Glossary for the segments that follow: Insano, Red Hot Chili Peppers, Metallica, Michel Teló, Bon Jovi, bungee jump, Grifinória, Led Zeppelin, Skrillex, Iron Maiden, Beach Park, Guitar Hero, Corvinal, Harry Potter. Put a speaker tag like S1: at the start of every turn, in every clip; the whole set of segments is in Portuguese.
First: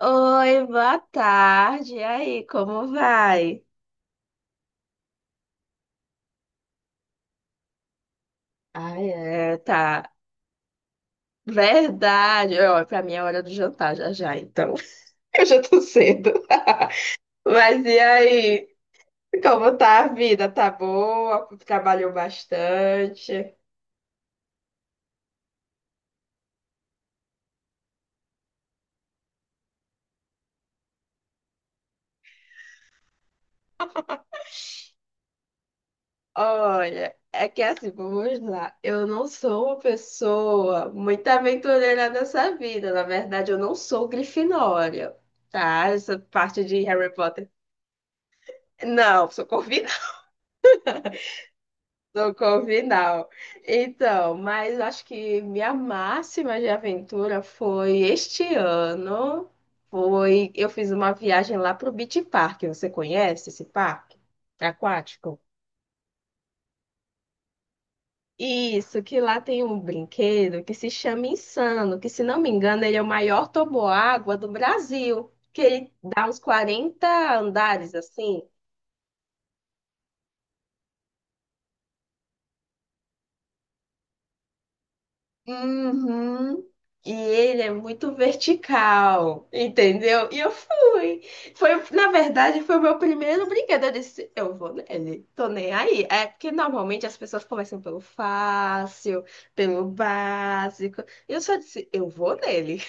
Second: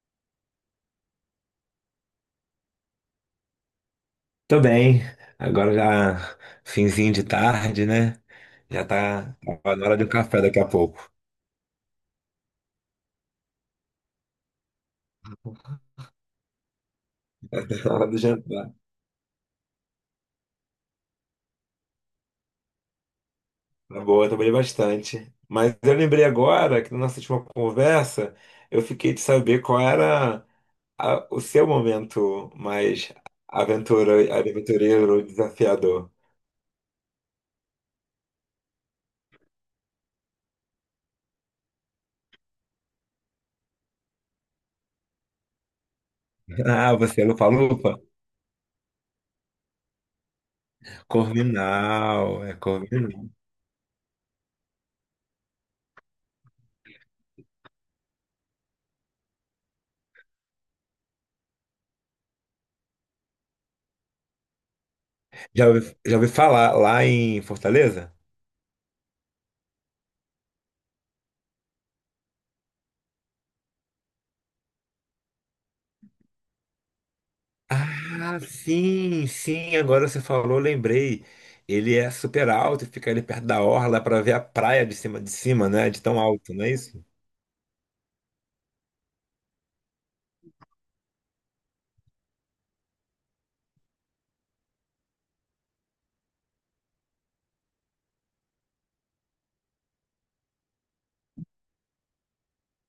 S1: Oi, boa tarde. E aí, como vai?
S2: Tô bem. Agora já finzinho de tarde, né? Já
S1: Ai,
S2: tá
S1: é,
S2: tá na hora do
S1: tá.
S2: café daqui a pouco.
S1: Verdade. Ó, pra mim é hora do jantar já já, então. Eu já tô cedo. Mas
S2: Na
S1: e
S2: hora do jantar.
S1: aí? Como tá a vida? Tá boa? Trabalhou bastante?
S2: Tá boa, eu trabalhei bastante. Mas eu lembrei agora que na nossa última conversa eu fiquei de saber qual era o seu momento mais aventureiro, desafiador.
S1: Olha, é que assim, vamos lá. Eu não sou uma pessoa muito aventureira nessa vida. Na verdade, eu não sou Grifinória, tá? Essa parte de
S2: Ah,
S1: Harry
S2: você é
S1: Potter.
S2: lupa-lupa?
S1: Não, sou convidada. No
S2: Corvinal, é Corvinal.
S1: Corvinal. Então, mas acho que minha máxima de aventura foi este ano. Foi, eu fiz uma viagem lá para o Beach Park. Você conhece esse parque aquático?
S2: Já ouvi falar lá em Fortaleza?
S1: Isso, que lá tem um brinquedo que se chama Insano, que se não me engano, ele é o maior toboágua do Brasil, que ele dá uns 40 andares
S2: Ah,
S1: assim.
S2: sim, sim, agora você falou, lembrei. Ele é super alto e fica ali perto da orla para ver a praia de cima, né? De tão alto, não
S1: Uhum.
S2: é isso?
S1: E ele é muito vertical, entendeu? E eu fui. Foi, na verdade, foi o meu primeiro brinquedo. Eu disse, eu vou nele, tô nem aí. É porque normalmente as pessoas começam pelo fácil, pelo básico. E eu só disse, eu vou nele.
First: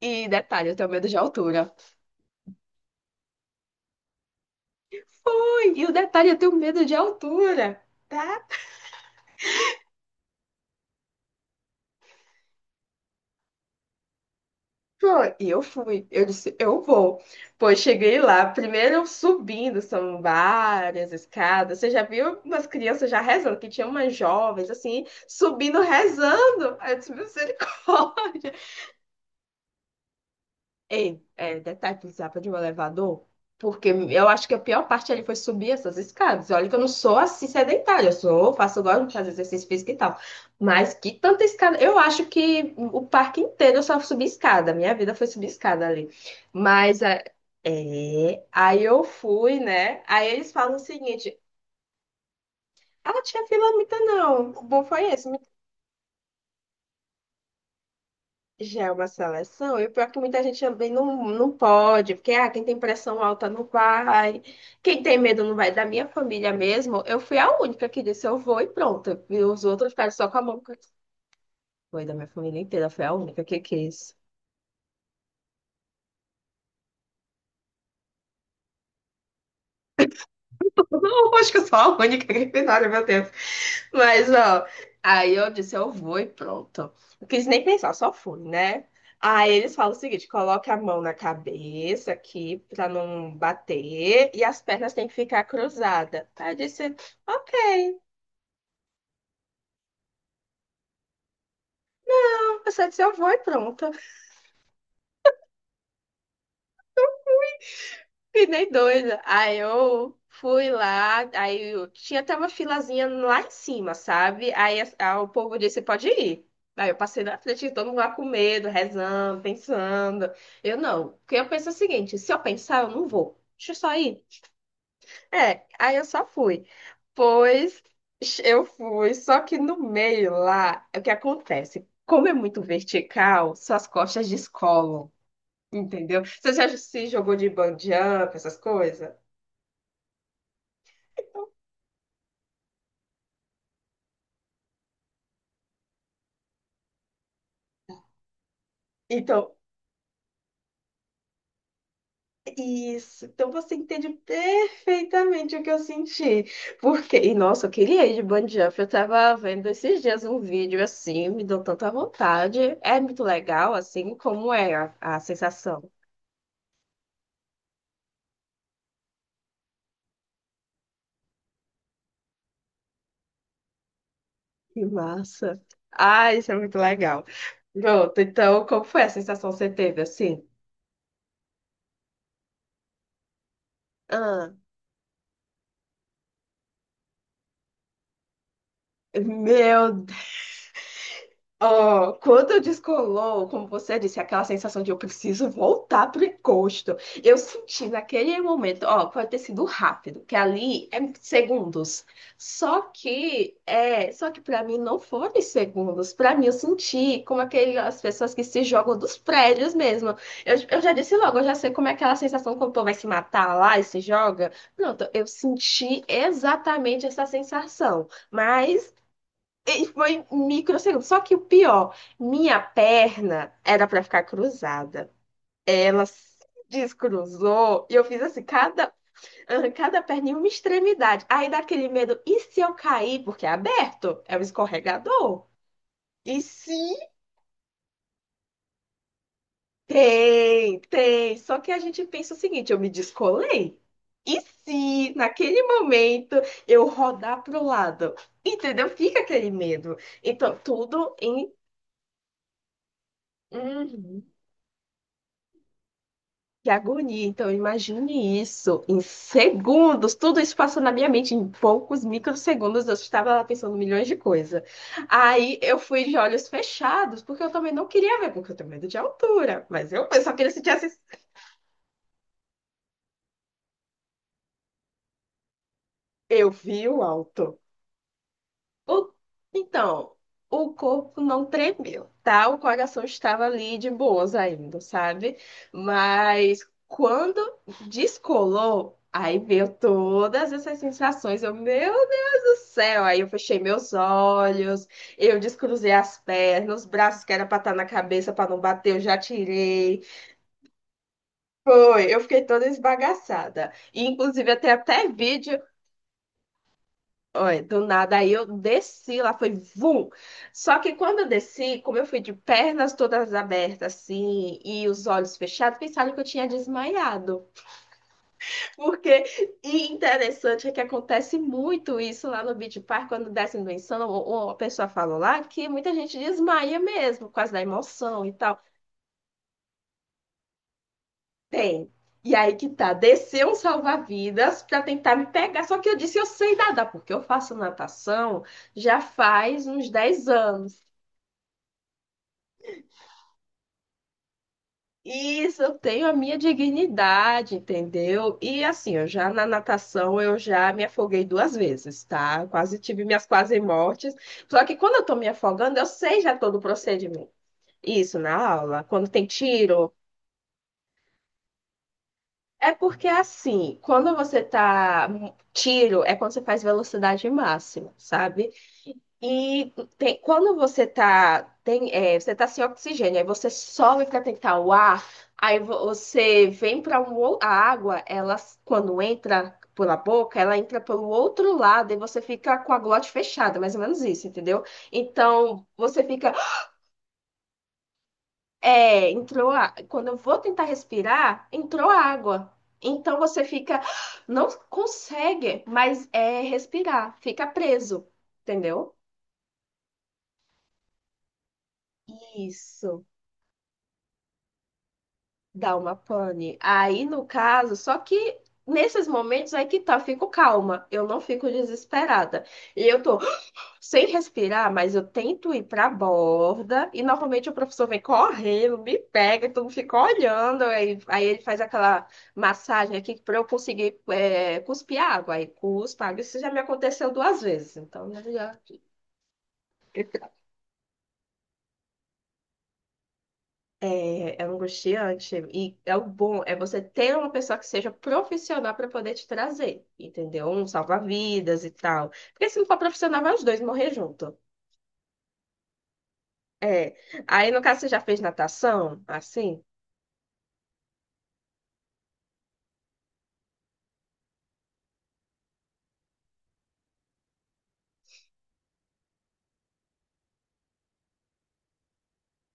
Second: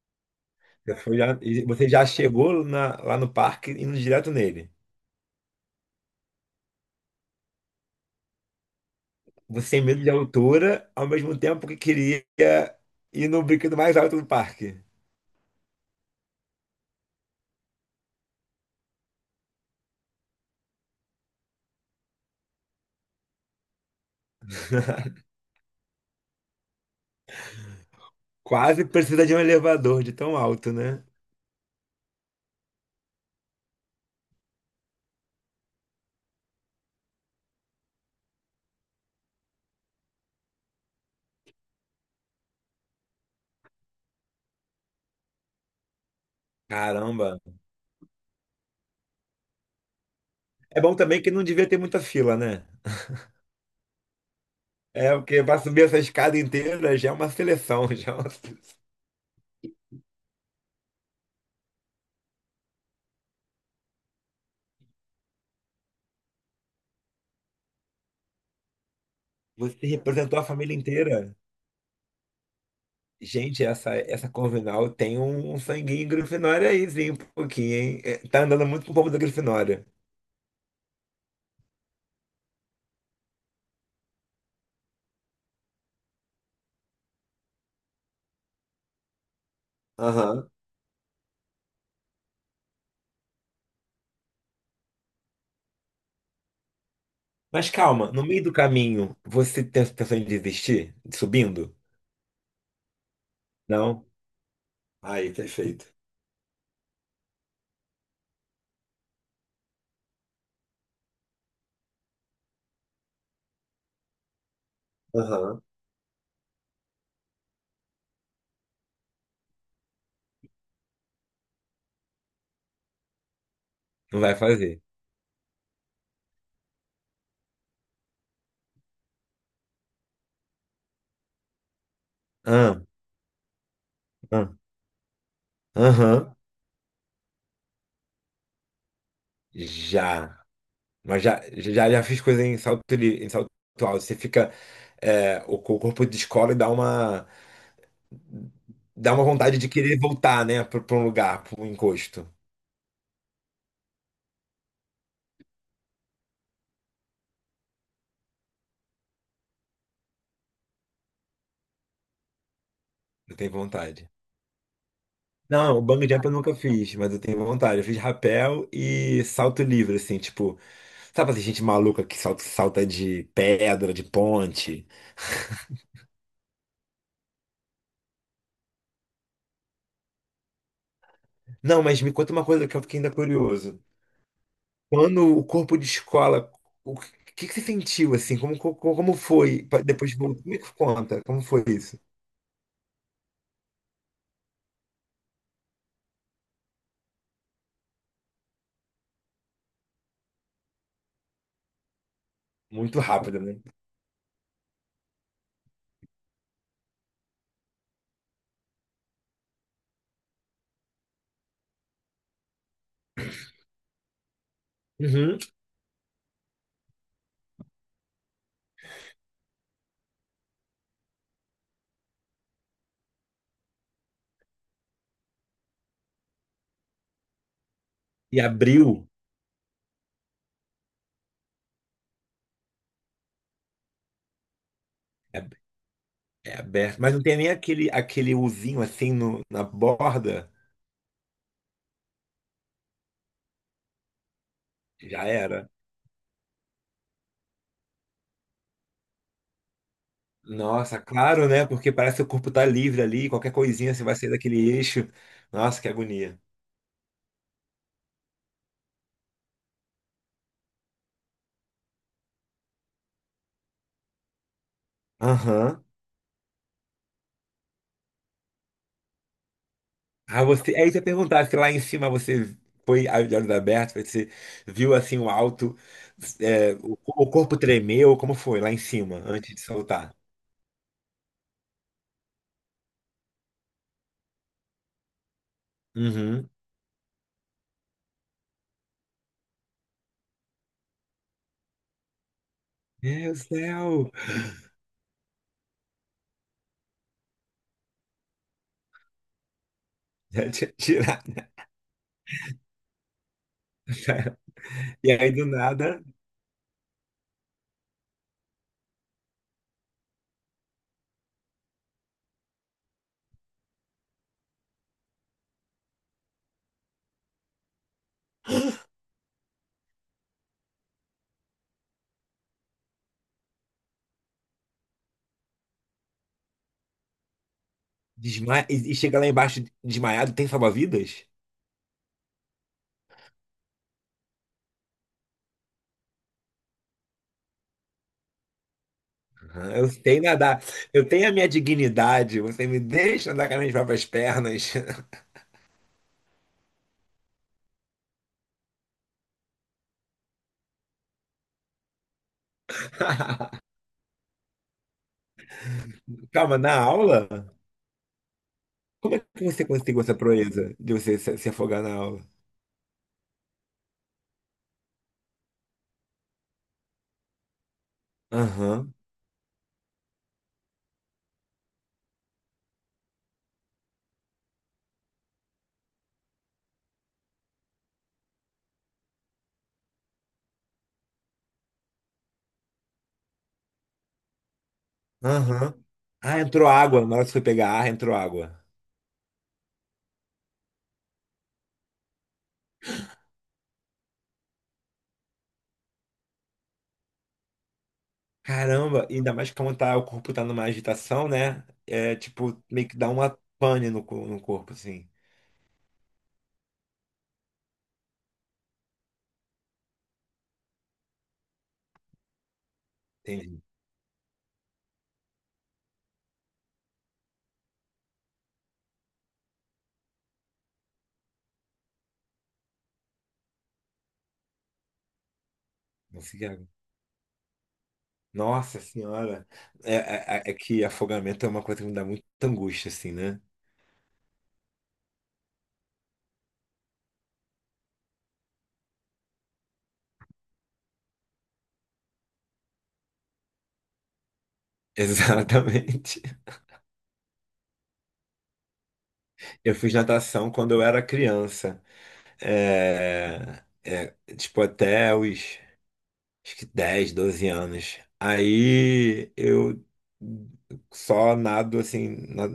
S1: E detalhe, eu tenho
S2: Você
S1: medo de
S2: foi já, e
S1: altura.
S2: você já chegou lá no parque indo direto nele.
S1: Foi! E o detalhe, eu tenho medo de altura. Tá.
S2: Você tem medo de altura, ao mesmo tempo que queria ir no brinquedo mais alto do parque.
S1: Foi, e eu fui. Eu disse, eu vou. Pois cheguei lá, primeiro subindo, são várias escadas. Você já viu umas crianças já rezando, que tinha umas jovens assim, subindo, rezando. Aí eu disse, misericórdia.
S2: Quase precisa de um elevador de tão alto, né?
S1: Ei, é, detalhe, precisava de um elevador, porque eu acho que a pior parte ali foi subir essas escadas. Olha que eu não sou assim sedentária, eu sou, faço, gosto de fazer exercício físico e tal. Mas que tanta escada. Eu acho que o parque inteiro eu só subi escada, minha vida foi subir escada ali. Mas é,
S2: Caramba.
S1: é, aí eu fui, né? Aí eles falam o
S2: É bom também que
S1: seguinte:
S2: não devia ter muita fila, né?
S1: ah, não tinha fila muita não. O bom foi
S2: É,
S1: esse.
S2: porque para subir essa escada inteira já é uma seleção, já é uma...
S1: Já é uma seleção, e o pior é que muita gente também não, não pode, porque ah, quem tem pressão alta não vai, quem tem medo não vai. Da minha família mesmo, eu fui a única que disse eu vou e pronto. E os
S2: Você
S1: outros ficaram só com
S2: representou
S1: a
S2: a
S1: mão.
S2: família inteira.
S1: Foi da minha família inteira, foi a única que
S2: Gente, essa,
S1: quis.
S2: essa Corvinal tem um sanguinho Grifinória aí, sim, um pouquinho, hein? É, tá andando muito com o povo da Grifinória.
S1: Não, acho que eu sou a única Grifinória, meu Deus. Mas, ó, aí eu disse, eu vou e pronto. Não quis nem pensar, só fui, né? Aí eles falam o seguinte,
S2: Aham.
S1: coloca a mão na cabeça aqui pra não bater e as pernas têm que ficar cruzadas. Aí eu disse,
S2: Mas
S1: ok.
S2: calma, no meio do caminho, você tem a intenção de desistir? De subindo?
S1: Eu só disse, eu vou e pronto.
S2: Não? Aí, perfeito.
S1: Que nem doida. Aí eu fui lá, aí eu tinha até uma filazinha lá em cima, sabe? Aí, o povo
S2: Aham.
S1: disse, pode ir. Aí eu passei na frente, de todo mundo lá com medo, rezando, pensando. Eu não, porque eu penso o seguinte, se eu pensar, eu não vou. Deixa eu só
S2: Não
S1: ir.
S2: vai fazer.
S1: É, aí eu só fui. Pois eu fui, só que no meio lá, o que acontece? Como é muito
S2: Ah,
S1: vertical, suas costas
S2: ah,
S1: descolam, entendeu?
S2: Aham.
S1: Você já se jogou de bungee jump, essas coisas?
S2: Já. Mas já fiz coisa em salto alto. Você fica. O corpo descola e dá uma. Dá uma
S1: Então,
S2: vontade de querer voltar, né, pra um lugar, pra um encosto.
S1: isso. Então você entende perfeitamente o que eu senti. Porque, e nossa, eu queria ir de bungee jump. Eu tava vendo esses dias um vídeo assim, me deu tanta vontade. É muito
S2: Eu tenho
S1: legal,
S2: vontade.
S1: assim, como é a
S2: Não, o
S1: sensação.
S2: bungee jump eu nunca fiz, mas eu tenho vontade. Eu fiz rapel e salto livre, assim, tipo, sabe assim, gente maluca que salta, salta de pedra, de
S1: Que
S2: ponte.
S1: massa. Ah, isso é muito legal. Pronto, então, como foi a sensação que você teve, assim?
S2: Não, mas me conta uma coisa que eu fiquei ainda curioso.
S1: Ah,
S2: Quando o corpo de escola, o que, que você sentiu, assim? Como foi?
S1: meu
S2: Depois, de voltar, me conta, como foi isso?
S1: Ó, quando descolou, como você disse, aquela sensação de eu preciso voltar pro encosto, eu senti naquele momento, ó, pode ter sido rápido, que ali é segundos.
S2: Muito rápido, né?
S1: Só que para mim não foram segundos. Para mim eu senti como aquelas pessoas que se jogam dos prédios mesmo. Eu já disse logo, eu já sei como é aquela sensação quando o povo vai se matar lá e se joga. Pronto, eu
S2: Uhum.
S1: senti exatamente essa sensação. Mas e foi microsegundo. Só que o pior, minha perna era pra ficar cruzada. Ela se descruzou e eu fiz
S2: E
S1: assim,
S2: abriu.
S1: cada perna em uma extremidade. Aí dá aquele medo, e se eu cair? Porque é aberto, é um escorregador. E
S2: É
S1: se
S2: aberto, mas não tem nem aquele uzinho assim na borda.
S1: tem, tem. Só que a gente pensa o seguinte, eu me descolei. E se
S2: Já
S1: naquele
S2: era.
S1: momento eu rodar pro lado? Entendeu? Fica aquele medo. Então,
S2: Nossa,
S1: tudo
S2: claro,
S1: em.
S2: né? Porque parece que o corpo tá livre ali, qualquer coisinha você vai
S1: Uhum.
S2: sair daquele eixo. Nossa, que agonia.
S1: Que agonia. Então, imagine isso em segundos. Tudo isso passou na minha mente em poucos microsegundos. Eu estava lá pensando milhões de coisas. Aí eu
S2: Aham.
S1: fui de olhos fechados, porque eu também não queria ver, porque eu tenho medo de altura. Mas eu só
S2: Ah,
S1: queria sentir
S2: você.
S1: assim.
S2: Aí você ia perguntar se lá em cima você foi de olhos abertos, você viu assim o alto,
S1: Eu
S2: é,
S1: vi
S2: o,
S1: o
S2: o corpo
S1: alto.
S2: tremeu, como foi lá em
S1: O-
S2: cima, antes de
S1: Então,
S2: soltar?
S1: o corpo não tremeu, tá? O coração estava ali de boas ainda, sabe?
S2: Uhum.
S1: Mas quando descolou, aí veio todas essas sensações. Eu, meu Deus do céu! Aí eu
S2: Meu
S1: fechei meus
S2: céu!
S1: olhos, eu descruzei as pernas, os braços que era pra estar na cabeça pra não bater, eu já tirei.
S2: Já tinha tirado.
S1: Foi, eu fiquei toda esbagaçada. E, inclusive, até
S2: E aí do
S1: vídeo.
S2: nada.
S1: Olha, do nada, aí eu desci lá, foi vum. Só que quando eu desci, como eu fui de pernas todas abertas, assim, e os olhos fechados, pensaram que eu tinha desmaiado. Porque, e interessante é que acontece muito isso lá no Beach Park, quando descem do Insano, ou a pessoa falou lá que muita gente desmaia mesmo, por causa da emoção e tal.
S2: E chega lá embaixo desmaiado, tem salva-vidas?
S1: Tem. E aí que tá, desceu um salva-vidas pra tentar me pegar. Só que eu disse, eu sei nadar, porque eu faço natação já faz
S2: Aham, eu
S1: uns
S2: sei
S1: 10
S2: nadar,
S1: anos.
S2: eu tenho a minha dignidade, você me deixa andar com as minhas próprias pernas.
S1: Isso, eu tenho a minha dignidade, entendeu? E assim, eu já na natação eu já me afoguei 2 vezes, tá? Quase tive minhas quase mortes. Só que quando eu tô me afogando, eu sei já todo
S2: Calma,
S1: o
S2: na aula?
S1: procedimento. Isso, na aula, quando
S2: Como é
S1: tem
S2: que você
S1: tiro.
S2: conseguiu essa proeza de você se afogar na aula?
S1: É porque assim, quando você tá. Tiro é quando você faz velocidade máxima, sabe?
S2: Aham,
S1: Quando você tá, tem, é, você tá sem oxigênio, aí você sobe para tentar o ar, você vem para um, a água, ela, quando entra pela boca, ela entra pelo outro lado e você fica com a glote fechada, mais ou menos isso, entendeu? Então,
S2: aham.
S1: você fica,
S2: Ah, entrou água, na hora que você foi pegar ar, entrou água.
S1: entrou quando eu vou tentar respirar, entrou água. Então, você fica, não consegue respirar, fica preso, entendeu?
S2: Caramba, e ainda mais como tá, o corpo tá numa agitação, né? É tipo, meio que
S1: Isso.
S2: dá uma pane no corpo, assim.
S1: Dá uma pane. Aí, no caso, só que nesses momentos aí que tá, eu fico calma, eu não fico desesperada. E eu tô
S2: Entendi.
S1: sem respirar, mas eu tento ir pra borda, e normalmente o professor vem correndo, me pega, todo mundo fica olhando, aí ele faz aquela massagem aqui pra eu conseguir cuspir água. Aí cuspa água.
S2: Não
S1: Isso
S2: sei
S1: já me aconteceu 2 vezes, então né, já.
S2: Nossa senhora, é que afogamento é uma coisa que me dá muita angústia, assim, né?
S1: É, é angustiante. E é o bom, é você ter uma pessoa que seja profissional para poder te trazer, entendeu? Um salva-vidas e tal. Porque se não for profissional, vai os dois morrer junto.
S2: Exatamente.
S1: É. Aí, no caso, você já fez natação, assim?
S2: Eu fiz natação quando eu era criança. É, tipo, até os, acho que 10, 12 anos. Aí eu só nado, assim, na,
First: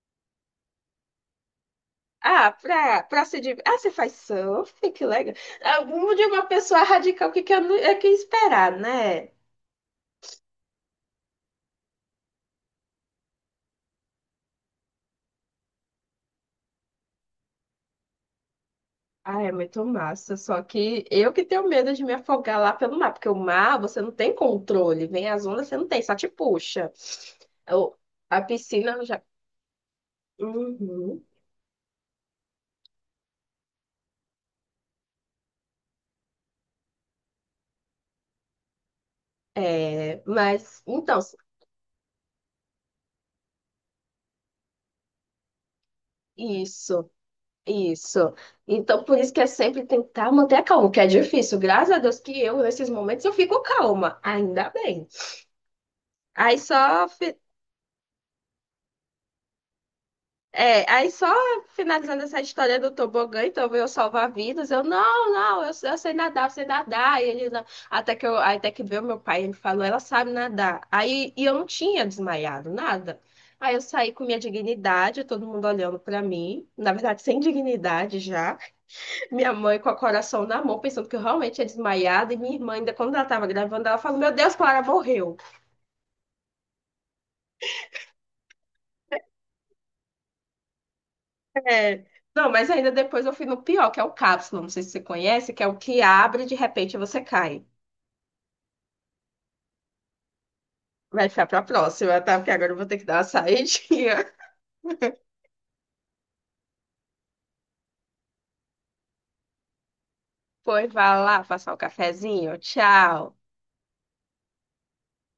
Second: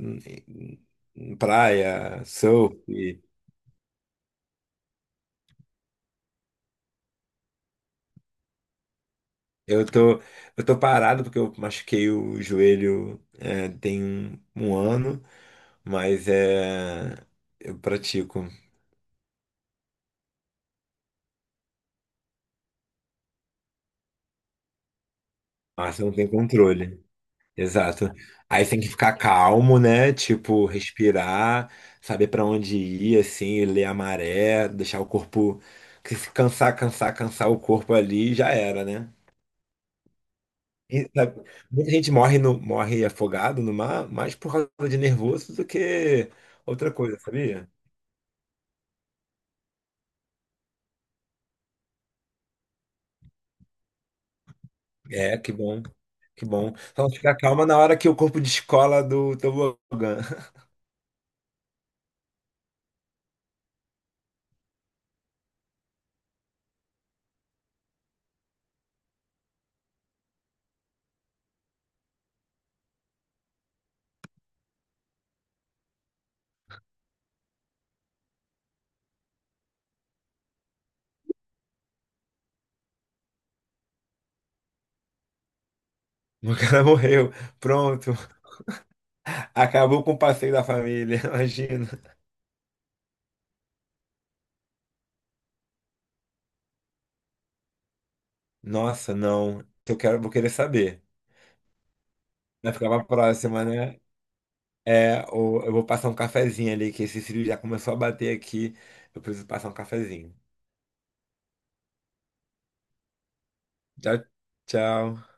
S2: em praia, surf.
S1: Pra se div... Ah, você faz surf, que legal. Ah, de uma pessoa radical, que eu não- é que esperar, né?
S2: Eu tô, eu tô parado porque eu machuquei o joelho tem um ano, mas eu pratico.
S1: Ah, é muito massa. Só que eu que tenho medo de me afogar lá pelo mar, porque o mar você não tem controle, vem as ondas, você não
S2: Mas
S1: tem,
S2: você não
S1: só te
S2: tem
S1: puxa.
S2: controle.
S1: Eu-
S2: Exato.
S1: a
S2: Aí você tem que
S1: piscina eu
S2: ficar
S1: já.
S2: calmo, né? Tipo,
S1: Uhum.
S2: respirar, saber pra onde ir, assim, ler a maré, deixar o corpo. Porque se cansar, cansar, cansar o corpo ali, já era, né?
S1: É, mas
S2: E,
S1: então,
S2: sabe, muita gente morre afogado no mar mais por causa de nervoso do que outra
S1: isso,
S2: coisa, sabia?
S1: isso. Então, por isso que é sempre tentar manter a calma, que é difícil. Graças a Deus que eu, nesses momentos, eu fico calma, ainda bem.
S2: É, que bom. Que
S1: Aí
S2: bom. Só
S1: só
S2: não ficar calma na hora que o corpo descola do tobogã.
S1: É, aí só finalizando essa história do tobogã, então veio salvar vidas. Eu, não, não, eu sei nadar, eu sei nadar. E ele, não. Aí até que veio meu pai, ele falou, ela sabe nadar. Aí, e eu não tinha desmaiado, nada. Aí eu saí com minha dignidade, todo mundo olhando pra mim, na verdade, sem dignidade já. Minha mãe com o coração na mão, pensando que eu realmente tinha desmaiado. E minha irmã, ainda quando ela tava gravando, ela falou: Meu Deus, Clara morreu.
S2: O cara morreu. Pronto. Acabou com o passeio da família. Imagina.
S1: É. Não, mas ainda depois eu fui no pior, que é o cápsula, não sei se você conhece, que é o que abre e de repente você cai.
S2: Nossa, não. Eu quero, vou querer saber.
S1: Vai ficar pra próxima, tá? Porque agora
S2: Vai
S1: eu vou
S2: ficar
S1: ter que
S2: pra
S1: dar uma
S2: próxima, né?
S1: saidinha.
S2: É, ou eu vou passar um cafezinho ali, que esse cílio já começou a bater aqui. Eu preciso passar um cafezinho.
S1: Pois vai lá, passar o cafezinho. Tchau.
S2: Tchau, tchau.